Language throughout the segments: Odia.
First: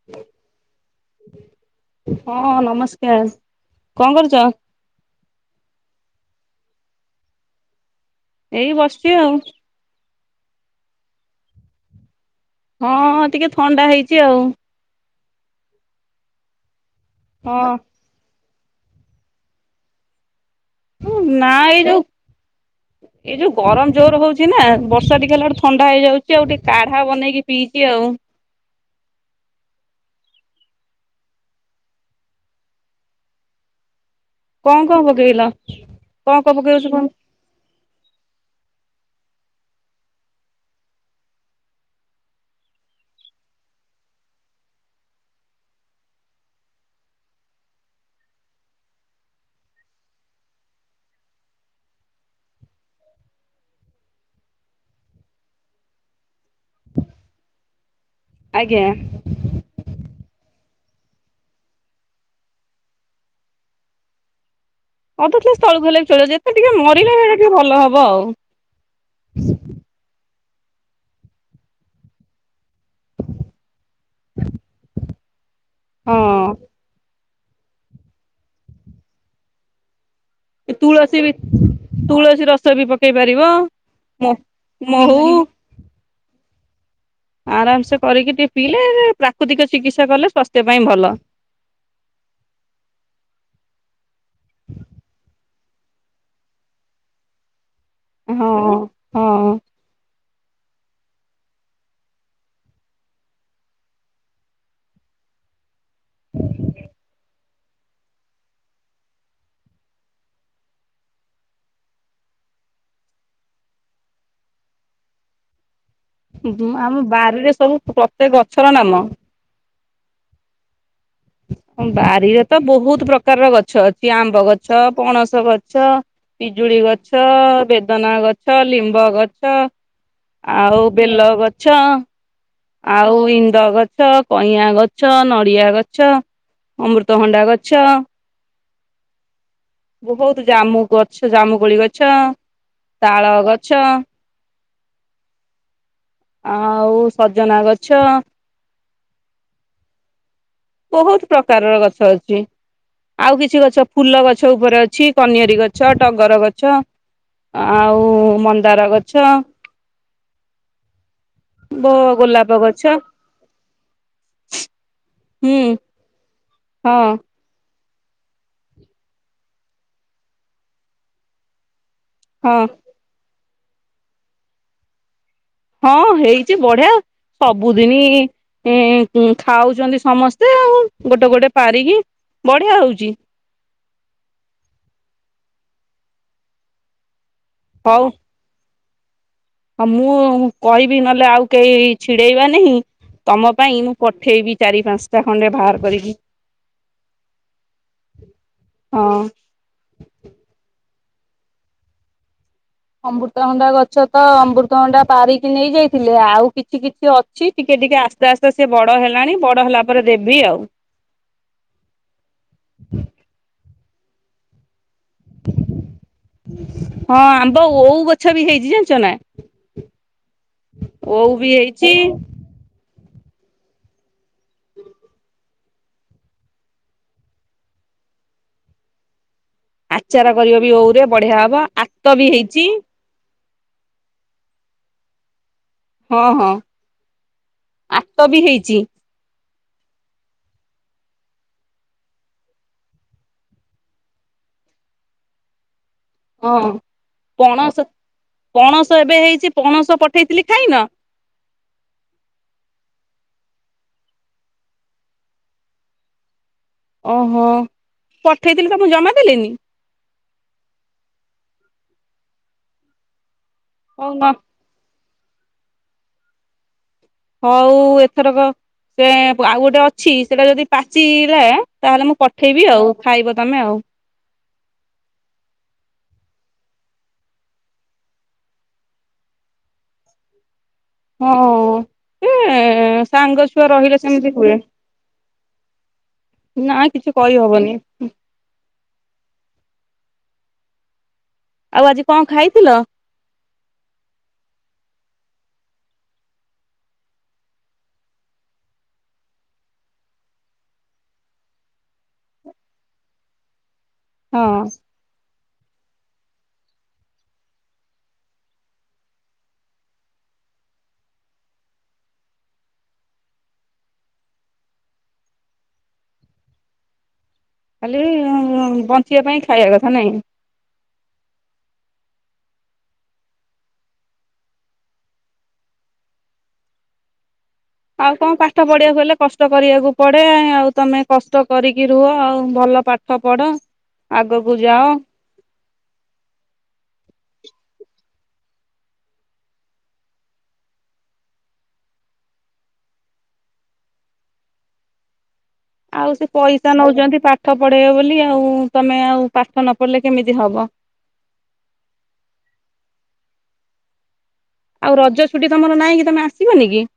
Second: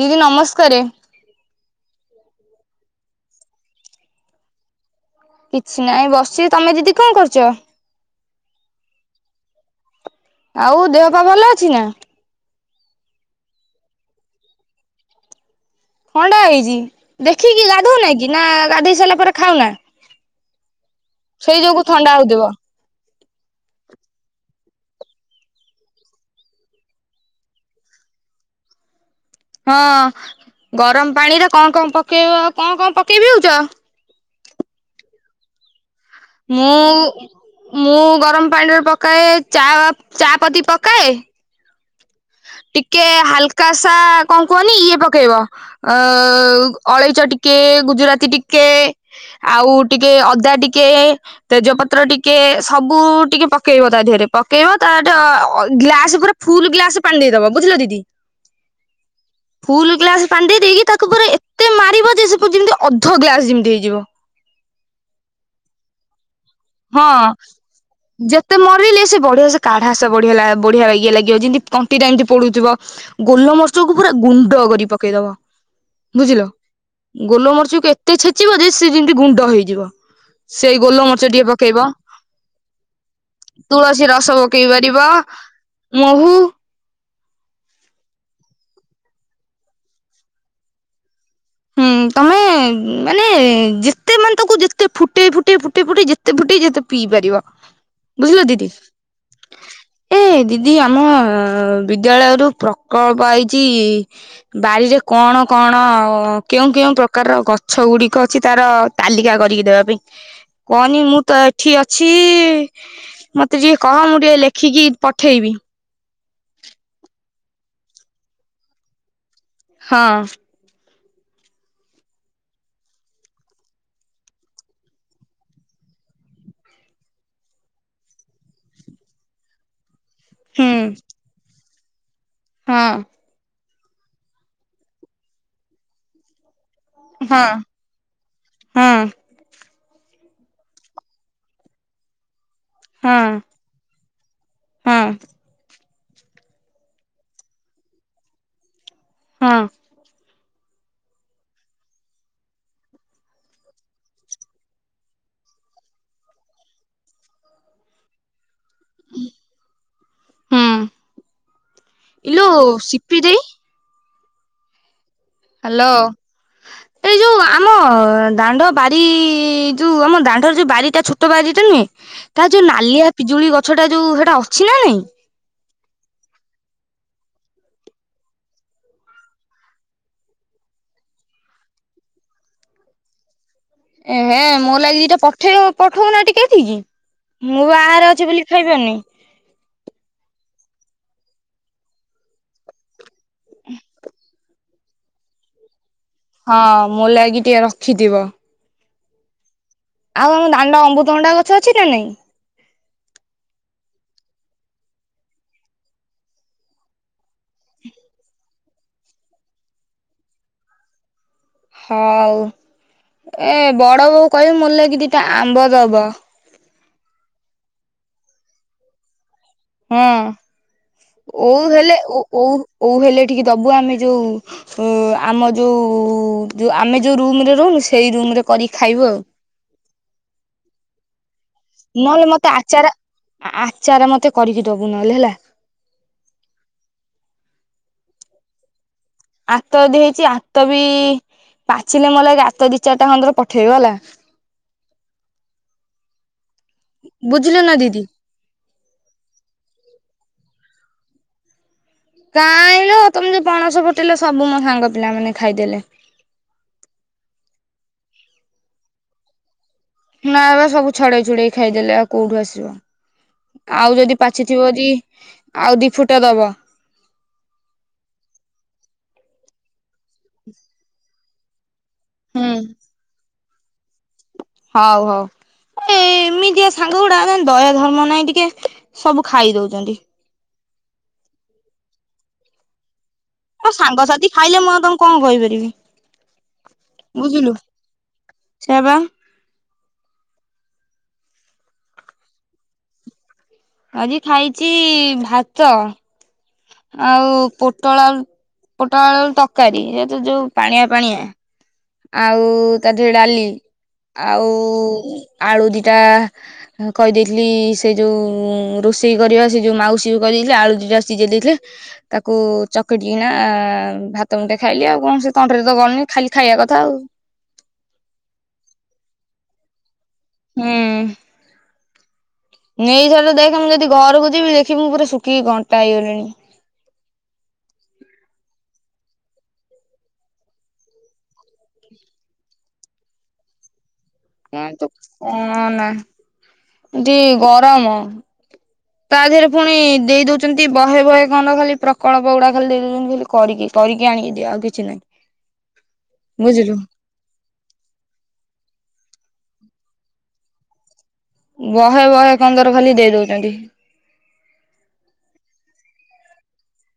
ଦିଦି ନମସ୍କାରେ। ହଁ ନମସ୍କାର। କନ କରୁଛ? କିଛି ନାହିଁ ବସିଛି, ତମେ ଦିଦି କନ କରୁଛ? ଏଇ ବସିଛି ଆଉ। ଆଉ ଦେହ ପା ଭଲ ଅଛି ନା? ହଁ ହଁ ଟିକେ ଥଣ୍ଡା ହେଇଛି ଆଉ। ଥଣ୍ଡା ହେଇଛି ଦେଖିକି ହଁ ଗାଧଉନାହାଁ କି ନା ଗାଧେଇ ସାରିଲା ପରେ ଖାଉନା? ନା ସେଇ ଯୋଗୁ ଏଇ ଯୋଉ ଥଣ୍ଡା ହଉଥିବ। ଏଇ ଯୋଉ ଗରମ ଜୋର ହଉଛି ନା ବର୍ଷା ଟିକେ ହେଲା ଥଣ୍ଡା ହେଇଯାଉଛି ଆଉ ଟିକେ କାଢା ବନେଇକି ପିଇଛି ଆଉ। ହଁ ଗରମ ପାଣିରେ କନ କନ ପକେଇବ କନ କନ ପକେଇ ପିଉଚ? କନ କନ ପକେଇଲ? କଣ କଣ ପକେଇଛ କଣ ମୁଁ ମୁଁ ଗରମ ପାଣିରେ ପକାଏ ଚା ଚାପତି ପକାଏ ଟିକେ ହାଲକା ସା କନ କୁହନି ଇଏ ପକେଇବ ଅ ଅଳେଇଚ ଟିକେ, ଗୁଜୁରାତି ଟିକେ ଆଉ ଟିକେ ଅଦା ଟିକେ ତେଜପତ୍ର ଟିକେ ସବୁ ଟିକେ ପକେଇବ ତା ଦେହରେ ପକେଇବ ତାର ଗ୍ଲାସ ପୁରା ଫୁଲୁ ଗ୍ଲାସ ପାଣି ଦେଇଦବ ବୁଝିଲ ଦିଦି ଆଜ୍ଞା। ଫୁଲୁ ଗ୍ଲାସେ ପାଣି ଦେଇଦେଇକି ତାକୁ ପୁରା ଏତେ ମାରିବ ଯେ ସେ ଯେମିତି ଅଧ ଗ୍ଲାସେ ଯେମିତି ହେଇଯିବ ଅଧ ଗ୍ଲାସ ତଳୁକୁ ହେଲେବି ଚଳି ଯେମ ହଁ ଯେତେ ମରିଲେ ସେ ବଢିଆ ସେ କାଢା ଘାସ ବଢ଼ିଗଲା ବଢ଼ିଆ ଲାଗିବ ଯେମିତି ତଣ୍ଟି ଟା ଏମିତି ପଢ଼ୁଥିବ ଗୋଲମର୍ଚକୁ ପୁରା ଗୁଣ୍ଡ କରି ପକେଇଦବ ବୁଝିଲ? ହଁ ଗୋଲମରିଚକୁ ଏତେ ଛେଚିବ ଯେ ସେ ଯେମିତି ଗୁଣ୍ଡ ହେଇଯିବ। ସେଇ ତୁଳସୀ ଗୋଲମରିଚ ବି ଟିକେ ପକ ପକେଇବ ତୁଳସୀ ରସ ବି ପକେଇ ପାରିବ ତୁଳସୀ ମୋ ରସ ପକେଇ ପାରିବ ମହୁ ମହୁ ଆରାମସେ କରିକି ଟିକେ ପିଇଲେ ପ୍ରାକୃତିକ ଚିକିତ୍ସା କଲେ ସ୍ୱାସ୍ଥ୍ୟ ପାଇଁ ଭଲ। ହୁଁ ତମେ ମାନେ ଯେତେ ମାନେ ତାକୁ ଯେତେ ଫୁଟେଇ ଫୁଟେଇ ଫୁଟେଇ ଫୁଟେଇ ଯେତେ ଯେତେ ଫୁଟେଇ ଯେତେ ପିଇ ପାରିବ। ବୁଝିଲ ହଁ ଦିଦି। ହଁ ଏ ଦିଦି ଆମ ବିଦ୍ୟାଳୟରୁ ପ୍ରକଳ୍ପ ଆଇଚି ବାରିରେ କଣ କଣ କେଉଁ କେଉଁ ପ୍ରକାରର ଗଛ ଗୁଡିକ ଅଛି ତାର ତାଲିକା କରିକି ଦେବା ପାଇଁ। କଅନି ମୁଁ ତ ଏଠି ଅଛି ମତେ ଟିକେ କଅ ମୁଁ ଟିକେ ଲେଖିକି ପଠେଇବି। ବୁ ଉ ଆମ ବାରିରେ ସବୁ ପ୍ରତ୍ୟେକ ଗଛର ନାମ। ହଁ। ବାରିରେ ତ ବୋହୁତ ପ୍ରକାରର ଗଛ ଅଛି ଆମ୍ବ ଗଛ ପଣସ ଗଛ ପିଜୁଳି ଗଛ ବେଦନା ଗଛ ଲିମ୍ବ ଗଛ ହୁଁ ଆଉ ବେଲ ଗଛ। ହଁ ଆଉ ଇନ୍ଦ ଗଛ କଇଁଆଁ ଗଛ ନଡିଆ ଗଛ। ଅମୃତ ଭଣ୍ଡା ହଁ ଗଛ। ହଁ ବୋହୁତ ଜାମୁ ଗଛ ଜାମୁ କୋଳି ଗଛ। ହଁ ହଁ ତାଳଗଛଆଉ ସଜନା ଗଛ ହଁ। ବୋହୁତୁ ପ୍ରକାରର ଗଛ ଅଛି। ଆଉ କିଛି ଗଛ ଫୁଲ ଗଛ ଉପରେ ଅଛି କନିଅରି ଗଛ ଟଗର ଗଛ। ଆଉ ମନ୍ଦାର ଗଛ। ହୁଁ। ବ ଗୋଲାପ ଗଛ। ଦେଇ ହୁଁ ହଁ ହାଲୋଏଯୋଉ ଆମ ଦାଣ୍ଡ ବାରି ଯୋଉ ଆମ ଦାଣ୍ଡର ଯୋଉ ବାରିଟା ଛୋଟ ବାରିଟା ନୁହେଁ ହଁ ତାରଯୋଉ ନାଲିଆ ପିଜୁଳି ଗଛଟା ଯୋଉ ହେଟା ଅଛି ନା ନାଇଁ? ହଁ ହେଇଚି ବଢିଆ ସବୁଦିନି ଏଁ ଖାଉଚନ୍ତି ସମସ୍ତେ ଆଉ ଗୋଟେ ଗୋଟେ ପାରିକି ବଢ଼ିଆ ହୋଉଚି। ଏ ହେ ମୋ ଲାଗି ଦିଟା ପଠେଇବ ପଠଉନ ଟିକେ ଏଠିକି କି ମୁଁପା ହଉ। ଅଛି ବୋଲି ଖାଇବାନି। ହଁ ମୁଁ କହିବି ନହେଲେ ଆଉ କେଇ ଛିଡେଇବା ନାହିଁ ତମ ପାଇଁ ମୁଁ ପଠେଇବି। ଚାରି ପାସଂଟା ଖଣ୍ଡେ ବାହାର କରିକି। ହଁ ମୋ ଲାଗି ଟିକେ ରଖିଥିବ। ହଁ। ଆଉ ଆମ ଦାଣ୍ଡ ଅମୃତଭଣ୍ଡା ଗଛ ଅଛି ନା ନାଇଁ? ଅମୃତ୍ରଭଣ୍ଡା ଗଛ ତ ଅମୃତଭଣ୍ଡା ପାରିକି ନେଇଯାଇଥିଲେ ଆଉ କିଛି କିଛି ଅ ଛି ଟିକେ ଟିକେ ଆସ୍ତେ ଆସ୍ତେ ସିଏ ବଡ ହେଲାଣି ବଡ ହେଲା ପରେ ଦେବି ଆଉ। ହଉ ଏ ବଡ ବୋଉ କହିବ ମୋ ଲାଗି ଦିଟା ଆମ୍ବ ଦବ। ହଁ ଆମ୍ବ ଓଉ ଗଛ ବି ହେଇଚି ଜାଣିଚ ନା। ହଁ ବି ଓଉ ହେଇଛି ହେଲେ ଓ ଓଉ ଓଉ ହେଲେ ଟିକେ ଦୋବୁ ଆମେ ଯୋଉ ଓ ଆମ ଯୋଉ ଆମେ ଯୋଉ ରୁମରେ ରୋହୁନୁ ସେଇ ରୁମରେ କରିକି ଖାଇବୁ ଆଉ। ଆଚାର କରିବ ବି ଓଉ ରେ ବଢିଆ ହବ। ଆତ ନଲେ ବି ମତେ ହେଇଛି ଆଚାର ଆଚାର ମତେ କରିକି ଦୋବୁ ନଲେ ହେଲା। ହଁ ହଁ ଆତ ବି ହେଇଚି। ଆତ ଅଦି ହେଇଚି ଆତ ବି ପାଚିଲେ ମୋ ଲାଗି ଗାତ ଦିଇ ଚାରିଟା ଖଣ୍ଡର ପଠେଇବ ହେଲା। ହଁ ବୁଝିଲ ନା ପଣସ ଦିଦି ପଣସ ଏବେ ହେଇଛି ପଣସ ପଠେଇଥିଲି ଖାଇନ? କାଇଲୋ ତମେ ଯୋଉ ପଣସ ପଠେଇଲ ସବୁ ମୋ ସାଙ୍ଗ ପିଲା ମାନେ ଖାଇଦେଲେ। ଓହୋ ପଠେଇଥିଲି ତମକୁ ଜମା ଦେଲେନି? ନା ବା ସବୁ ଛଡେଇ ଛୁଡେଇ ଖାଇଦେଲେ ଆଉ କୋଉଠୁ ଆସିବ ଆଉ ହଉ ଯଦି ନ ପାଚ ପଚିବ ଯଦି ଆଉ ଦି ଫୁଟ ଦବ। ହଉ ଏଥରକ ସେ ଆଉ ଗୋଟେ ଅଛି ସେଇଟା ଯଦି ପାଚିଲା ତାହେଲେ ମୁଁ ହୁଁ ପଠେଇବି ଆଉ ଖାଇବ ତମେ ଆଉ। ହଉ ହଉ। ଏ ଏମିତିଆ ସାଙ୍ଗ ଗୁଡା ଦୟା ଧର୍ମ ନାଇଁ ଟିକେ ସବୁ ଖାଇ ଦଉଛନ୍ତି। ହଁ ଏ ସାଙ୍ଗ ଛୁଆ ମୋ ରହିଲେ ସାଙ୍ଗସାଥି ସେମିତି ହୁଏ ଖାଇଲେ ମୁଁ ଆଉ ତାଙ୍କୁ କଣ କହିପାରିବି ନା କିଛି ବୁଝିଲୁ। କହିହବନି ସେୟାଵା। ଆଉ ଆଜି କଣ ଖାଇଥିଲ? ଆଜି ଖାଇଛି ଭାତ ଆଉ ପୋଟଳ ଆଳୁ ପୋଟଳ ଆଳୁ ତରକାରୀ ସେତ ଯୋଉ ପାଣିଆ ପାଣିଆ ଆଉ ତା ଦେହରେ ଡାଲି ଆଉ ହଁ ଆଳୁ ଦିଟା କହିଦେଇଥିଲି ସେ ଯୋଉ ରୋଷେଇ କରିବା ସେ ଯୋଉ ମାଉସୀ କହିଦେଇଥିଲି ଆଳୁ ଦିଟା ସିଜେଇ ଦେଇଥିଲେ। ତାକୁ ଚକଟିକନା ଭାତ ମୁଠାଏ ଖାଇଲି ଆଉ କଣ ସେ ତଣ୍ଟିରେ ତ ଗଲୁନି ଖାଲି ଖାଇବା କଥା ଆଉ। ଖାଲି ବଞ୍ଚିବା ପାଇଁ ଖାଇବା କଥା ନାଇଁ? ହୁଁ। ନେଇଥର ଦେଖା ମୁଁ ଯଦି ଘରକୁ ଯିବି ଦେଖି ମୁଁ ପୁରା ଶୁଖିକି କଣ୍ଟା ହେଇଗଲିଣି। ଆଉ କଣ ପାଠ ପଢିବାକୁ ହେଲେ କଷ୍ଟ କରିବାକୁ ପଡେ ଆଉ ତମେ କଷ୍ଟ କରିକି ରୁହ ଆଉ ଭଲ ପାଠ ପାଠ ପଢ। ଆଗକୁ ଯାଅ କଣ ନା ଏଠି ଗରମ। ତା ଦେହରେ ପୁଣି ଦେଇ ଦଉଛନ୍ତି ବହେ ବହେ କଣ୍ଡ ଖାଲି ପ୍ରକଳ୍ପ ଗୁଡା ଖାଲି ଦେଇ ଦଉଛନ୍ତି ଖାଲି କରିକି କରିକି ଆଣିିକି ଦିଅ ଆଉ କିଛି ନାହିଁ। ହ ଆଉ ସେ ପଇସା ବୁଝିଲୁ। ନଉଛନ୍ତି ପାଠ ପଢେଇବେ ବୋଲି ଆଉ ତମେ ଆଉ ପାଠ ନ ପଢିଲେ କେମିତି ହବ। ବହେ ବହେ କନ୍ଦର ଖାଲି ଦେଇ ଦଉଛନ୍ତି। ଆଉ ରଜ ଛୁଟି ତମର ନାହିଁ କି ତମେ ଆସିବନି କି?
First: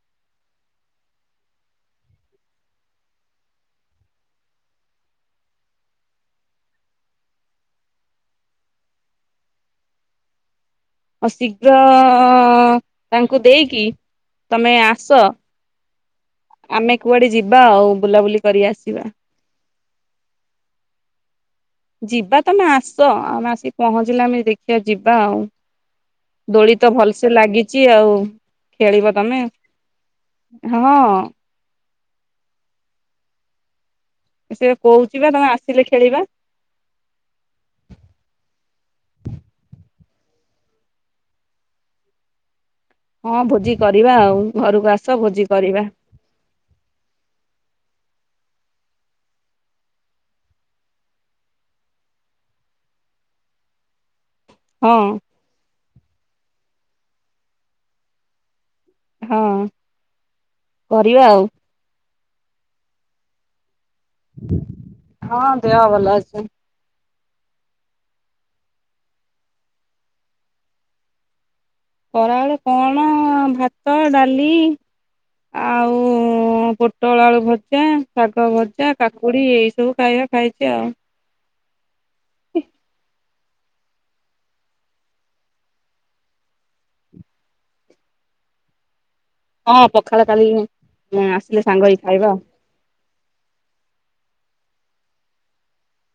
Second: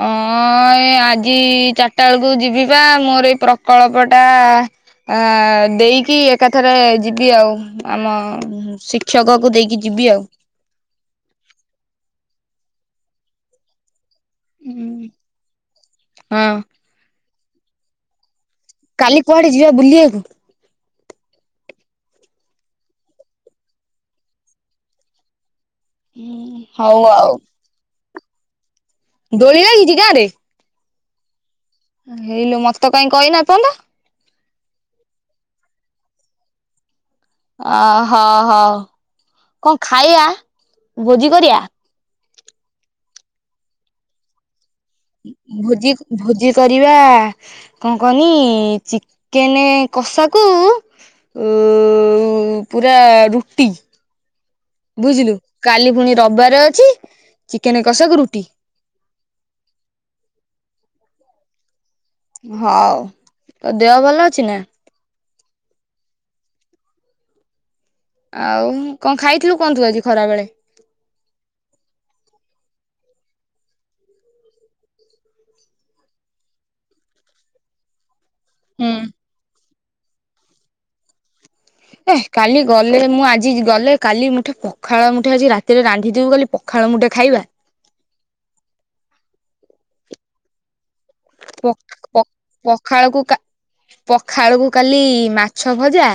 ହ। ହଁ ଏଇ ଆଜି ଚାରିଟା ବେଳକୁ ଯିବି ପା ମୋର ଏଇ ପ୍ରକଳ୍ପ ଟା ଅ ଦେଇକି ଏକାଥରେ ଯିବି ଆଉ ଆମ ଶିକ୍ଷକକୁ ଦେଇକି ଯିବି ଆଉ। ହ ଶୀଘ୍ର ତାଙ୍କୁ ଦେଇକି ତମେ ଆସ। ହଁ। ଆମେ କୁଆଡେ ଯିବା ଆଉ ବୁଲାବୁଲି କରି ଆସିବା। କାଲି କୁଆଡେ ଯିବା ବୁଲିବାକୁ। ଯିବା ତମେ ଆସ ଆମେ ଆସିକି ପହଞ୍ଚିଲେ ଆମେ ଦେଖିବା ଯିବା ଆଉ। ଦୋଳି ତ ହଉ ଆଉ ଭଲସେ ଲାଗିଚ ଆଉ ଖେଳିବା ଦୋଳି ଲାଗିଛି ଗାଁ ରେ? ହଁ। ହେଇଲୁ ମତେତ କାଇଁ କହିନା ଏପର୍ଯ୍ୟନ୍ତ। ସେ କହୁଚିବା ତମେ ଆସିଲେ ଖେଳିବା। ଅ ହଉ ହଉ କଁ ଖାଇବା ଭୋଜି କରିବା? ହଁ ଭୋଜି କରିବା ଆଉ ଘରକୁ ଆ ଭୋଜି ଭୋଜି କରିବା କଁ କଇଁନି ଚିକେନ୍ କଷାକୁ ଉଁ ପୁରା ରୁଟି ହଁ ବୁଝିଲୁ କାଲି ପୁଣି ରବିବାର ଅଛି ଚିକେନ କଷାକୁ ରୁଟି। ହଁ କରିବା ଆଉ। ହଉ ତୋ ଦେହ ଭଲ ଅଛିନା? ହଁ ଦେହ ଭଲ ଅଛି। ଆଉ କଁ ଖାଇଥିଲୁ କଁ ତୁ ଆଜି ଖରା ବେଳେ? ଖରାବେଳେ କଣ ଭାତ ଡ଼ାଲି ଆଉ ପୋଟଳ ଆଳୁ ଭଜା ଶାଗ ହୁଁ। ଭଜା କାକୁଡ଼ି ଏଇ ସବୁ ଖାଇବା ଖାଇଚି ଆଉ। ହେ କାଲି ଗଲେ ମୁଁ ଆଜି ଗଲେ କାଲି ମୁଠେ ପଖାଳ ମୁଠେ ଆଜି ରାତିରେ ରାନ୍ଧିଥିବୁ କାଲି ପଖାଳ ମୁଠେ ଖାଇବା? ହଁ ପଖାଳ କାଲିକି ପକ ପକ ପଖାଳକୁ କା ପଖାଳକୁ କାଲି ମାଛ ଭଜା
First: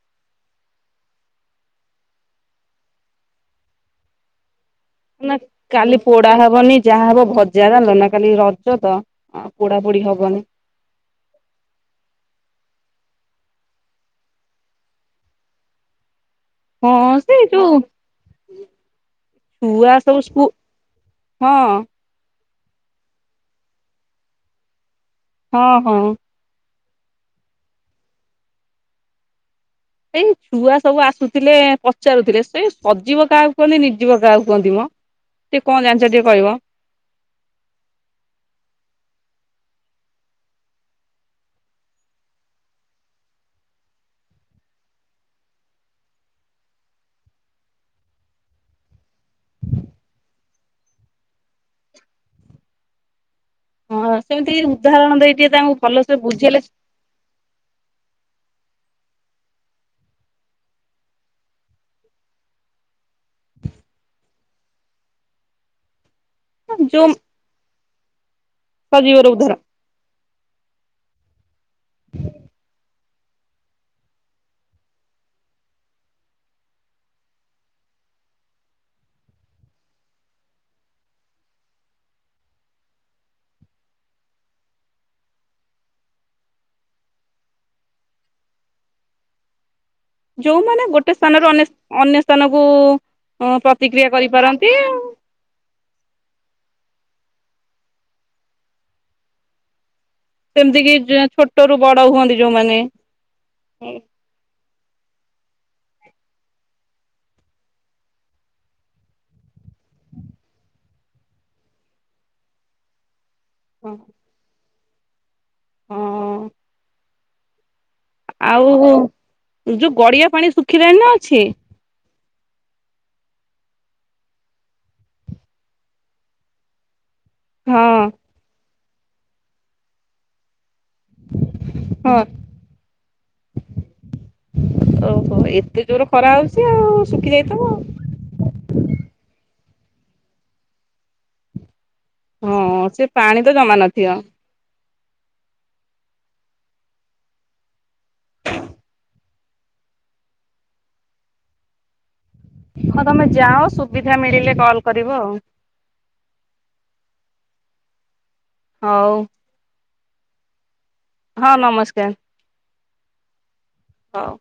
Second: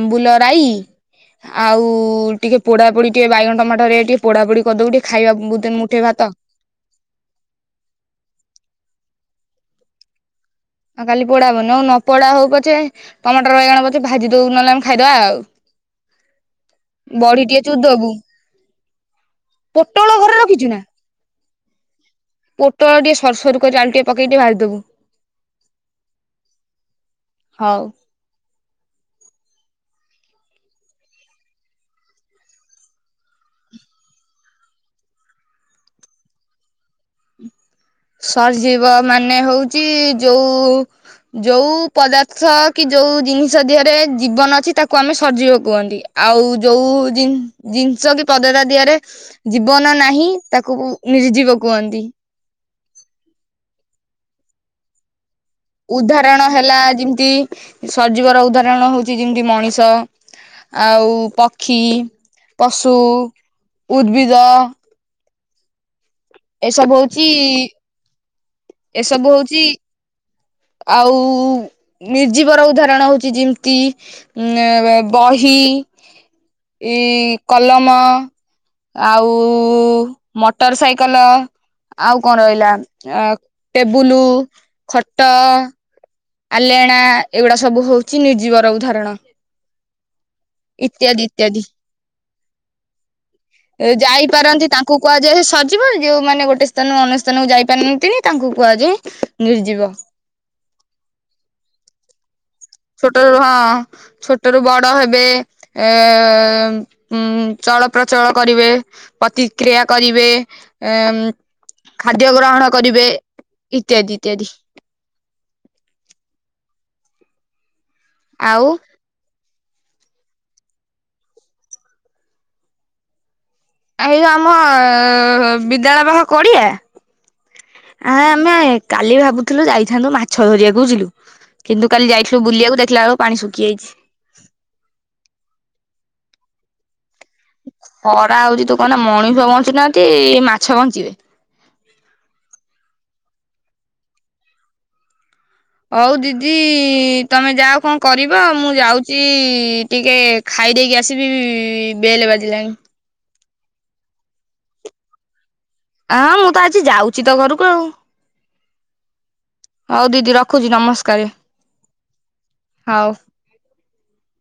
ଆମ୍ବୁଲ ରାଇଁ ଆଉ ଟିକେ ପୋଡ଼ା ପୋଡ଼ି ଟିକେ ବାଇଗଣ ଟମାଟରେ ଟିକେ ପୋଡ଼ା ପୋଡ଼ି କରିଦବୁ ଟିକେ ଖାଇବା ନା ବୁ କାଲି ମୁଠେ ଭାତ। ପୋଡ଼ା ହବନି ଯାହା ହବ ଭଜା ଯାଲୁନା କାଲି ରଜତ ପୋଡ଼ା ପୋଡ଼ି ହବନି। ଆଉ କାଲି ପୋଡ଼ା ହବନି ହଉନ ନପୋଡ଼ା ହଉ ପଛେ ଟମାଟର ବାଇଗଣ ପଛେ ଭାଜି ଦବୁ ନହେଲେ ଆମେ ଖାଇଦବା ଆଉ। ହଁ ସେ ବଡ଼ି ଟିକେ ଯୋଉ ଚୁରିଦବୁ ଛୁଆ ସବୁ ପୋଟଳ ଘରେ ସ୍କୁ ରଖିଚୁନା? ହଁ। ପୋଟଳ ଟିକେ ସରୁ ସରୁ କରି ଆଳୁ ଟିକେ ପକେଇକି ଟିକେ ଭାଜିଦବୁ? ହଁ ହଁ। ହଉ। ସେଇ ଛୁଆ ସବୁ ଆସୁଥିଲେ ପଚାରୁଥିଲେ ସେ ସଜିବ କାହାକୁ କୁହନ୍ତି ନିଜିବ କାହାକୁ କୁହନ୍ତି ମୋ? ଟିକେ କଁ ଜାଣିଚ ଟିକେ କହିବ। ସଜୀବ ମାନେ ହଉଚି ଯଉ ଯୋଉ ପଦାର୍ଥ କିଯୋଉ ଜିନିଷ ଦିହରେ ଜୀବନ ଅଛି ତାକୁ ଆମେ ସଜୀବ କୁହନ୍ତି। ଆଉ ଯୋଉ ଜିନ୍ ଜିନିଷକି ପଦାର୍ଥ ଦିହରେ ଜୀବନ ନାହିଁ ତାକୁ ନିର୍ଜୀବ କୁହନ୍ତି। ହଁ ସେମିତି ଉଦାହରଣ ଦେଇ ଟିକେ ତାଙ୍କୁ ଭଲସେ ଉଦାହରଣ ବୁଝେଇଲେ ହେଲା ଯେମିତି ସଜୀବର ଉଦାହରଣ ହଉଚି ଯେମିତି ମଣିଷ ଆଉ ପକ୍ଷୀ ପଶୁ ଉଦ୍ଭିଦ ଏସବୁ ଯୋଉ ହଉଚି ସଜୀବର ଏସବୁ ଉଦାହରଣ ହଉଚି ଆଉ ନିର୍ଜୀବର ଉଦାହରଣ ହଉଚି ଯେମିତି ଆଁ ବହି ଏଇ କଲମ ଆଉ ମଟର ସାଇ କଲ ଆଉ କଣ ରହିଲା ଟେବୁଲୁ ଖଟ ଆଲେଣା ଏଗୁଡ଼ା ସବୁ ହଉଚି ନିର୍ଜୀବର ଉଦାହରଣ ଯୋଉମାନେ ଗୋଟେ ଇତ୍ୟାଦି ସ୍ଥାନରୁ ଇତ୍ୟାଦି। ଅନ୍ୟ ଅନ୍ୟ ସ୍ଥାନକୁ ପ୍ରତିକ୍ରିୟା କରିପାରନ୍ତି ଯେହେ ସ ଜୀବ ଯୋଉମାନେ ଗୋଟେ ସ୍ଥାନ ଅନ୍ୟ ସ୍ଥାନକୁ ଯାଇ ପାରୁନାନ୍ତି ତାଙ୍କୁ କୁହାଯାଏ ନିର୍ଜିବ। ସେମିତିକିି ଛୋଟରୁ ବଡ଼ ହୁଅନ୍ତି ଯୋଉମାନେ ଛୋଟରୁ ହଁ ଛୋଟ ଛୋଟରୁ ବଡ଼ ହେବେ ଏ ଉ ଚଳ ପ୍ରଚଳ କରିବେ ପ୍ରତିକ୍ରିୟା କରିବେ ଉ ଖାଦ୍ୟ ଗ୍ରହଣ କରିବେ ଇତ୍ୟାଦି ଇତ୍ୟାଦି। ହଁ। ଆଉ ଏ ଯୋଉ ଗଡ଼ିଆ ପାଣି ଶୁଖିଲାଣିନା ଅଛି? ଏଇ ଯଉ ଆମ ବିଦ୍ୟାଳୟ ପାଖ ଗଡ଼ିଆ ହଁ ଆ ଆମେ କାଲି ଭାବୁଥିଲୁ ଯାଇଥାନ୍ତୁ ମାଛ ଧରିବାକୁ ବୁଝିଲୁ କିନ୍ତୁ କାଲି ହଁ ଯାଇଥିଲୁ ବୁଲିବାକୁ ଦେଖିଲା ବେଳକୁ ପାଣି ଶୁଖି ଯାଇଚି। ଓହୋ ଏତେ ଜୋରେ ଖରା ହଉଚି ଆଉ ଶୁଖି ଯାଇଥ ଖରା ହଉଚି ତୁ କନା ମଣିଷ ବଞ୍ଚୁନାହାନ୍ତି ମାଛ ବଞ୍ଚିବେ। ହଁ ସେପାଣିତ ଜମା ନଥିବ। ହଉ ଦିଦି ତମେ ଯାଅ କଣ କରିବ ମୁଁ ଯାଉଚି ଟିକେ ଖାଇ ଦେଇକି ଆସିବି ବେଲ୍ ବାଜିଲାଣି? ହଁ ତମେ ଯାଅ ସୁବିଧା ମିଳିଲେ କଲ୍ କରିବ ଆଉ। ହଁ ମୁଁତ ଆଜି ଯାଉଚି ତମ ଘରକୁ ଆଉ। ହଉ। ହଉ ଦିଦି ରଖୁଚି ନମସ୍କାର। ହଁ ନମସ୍କାର। ହଉ। ହଉ।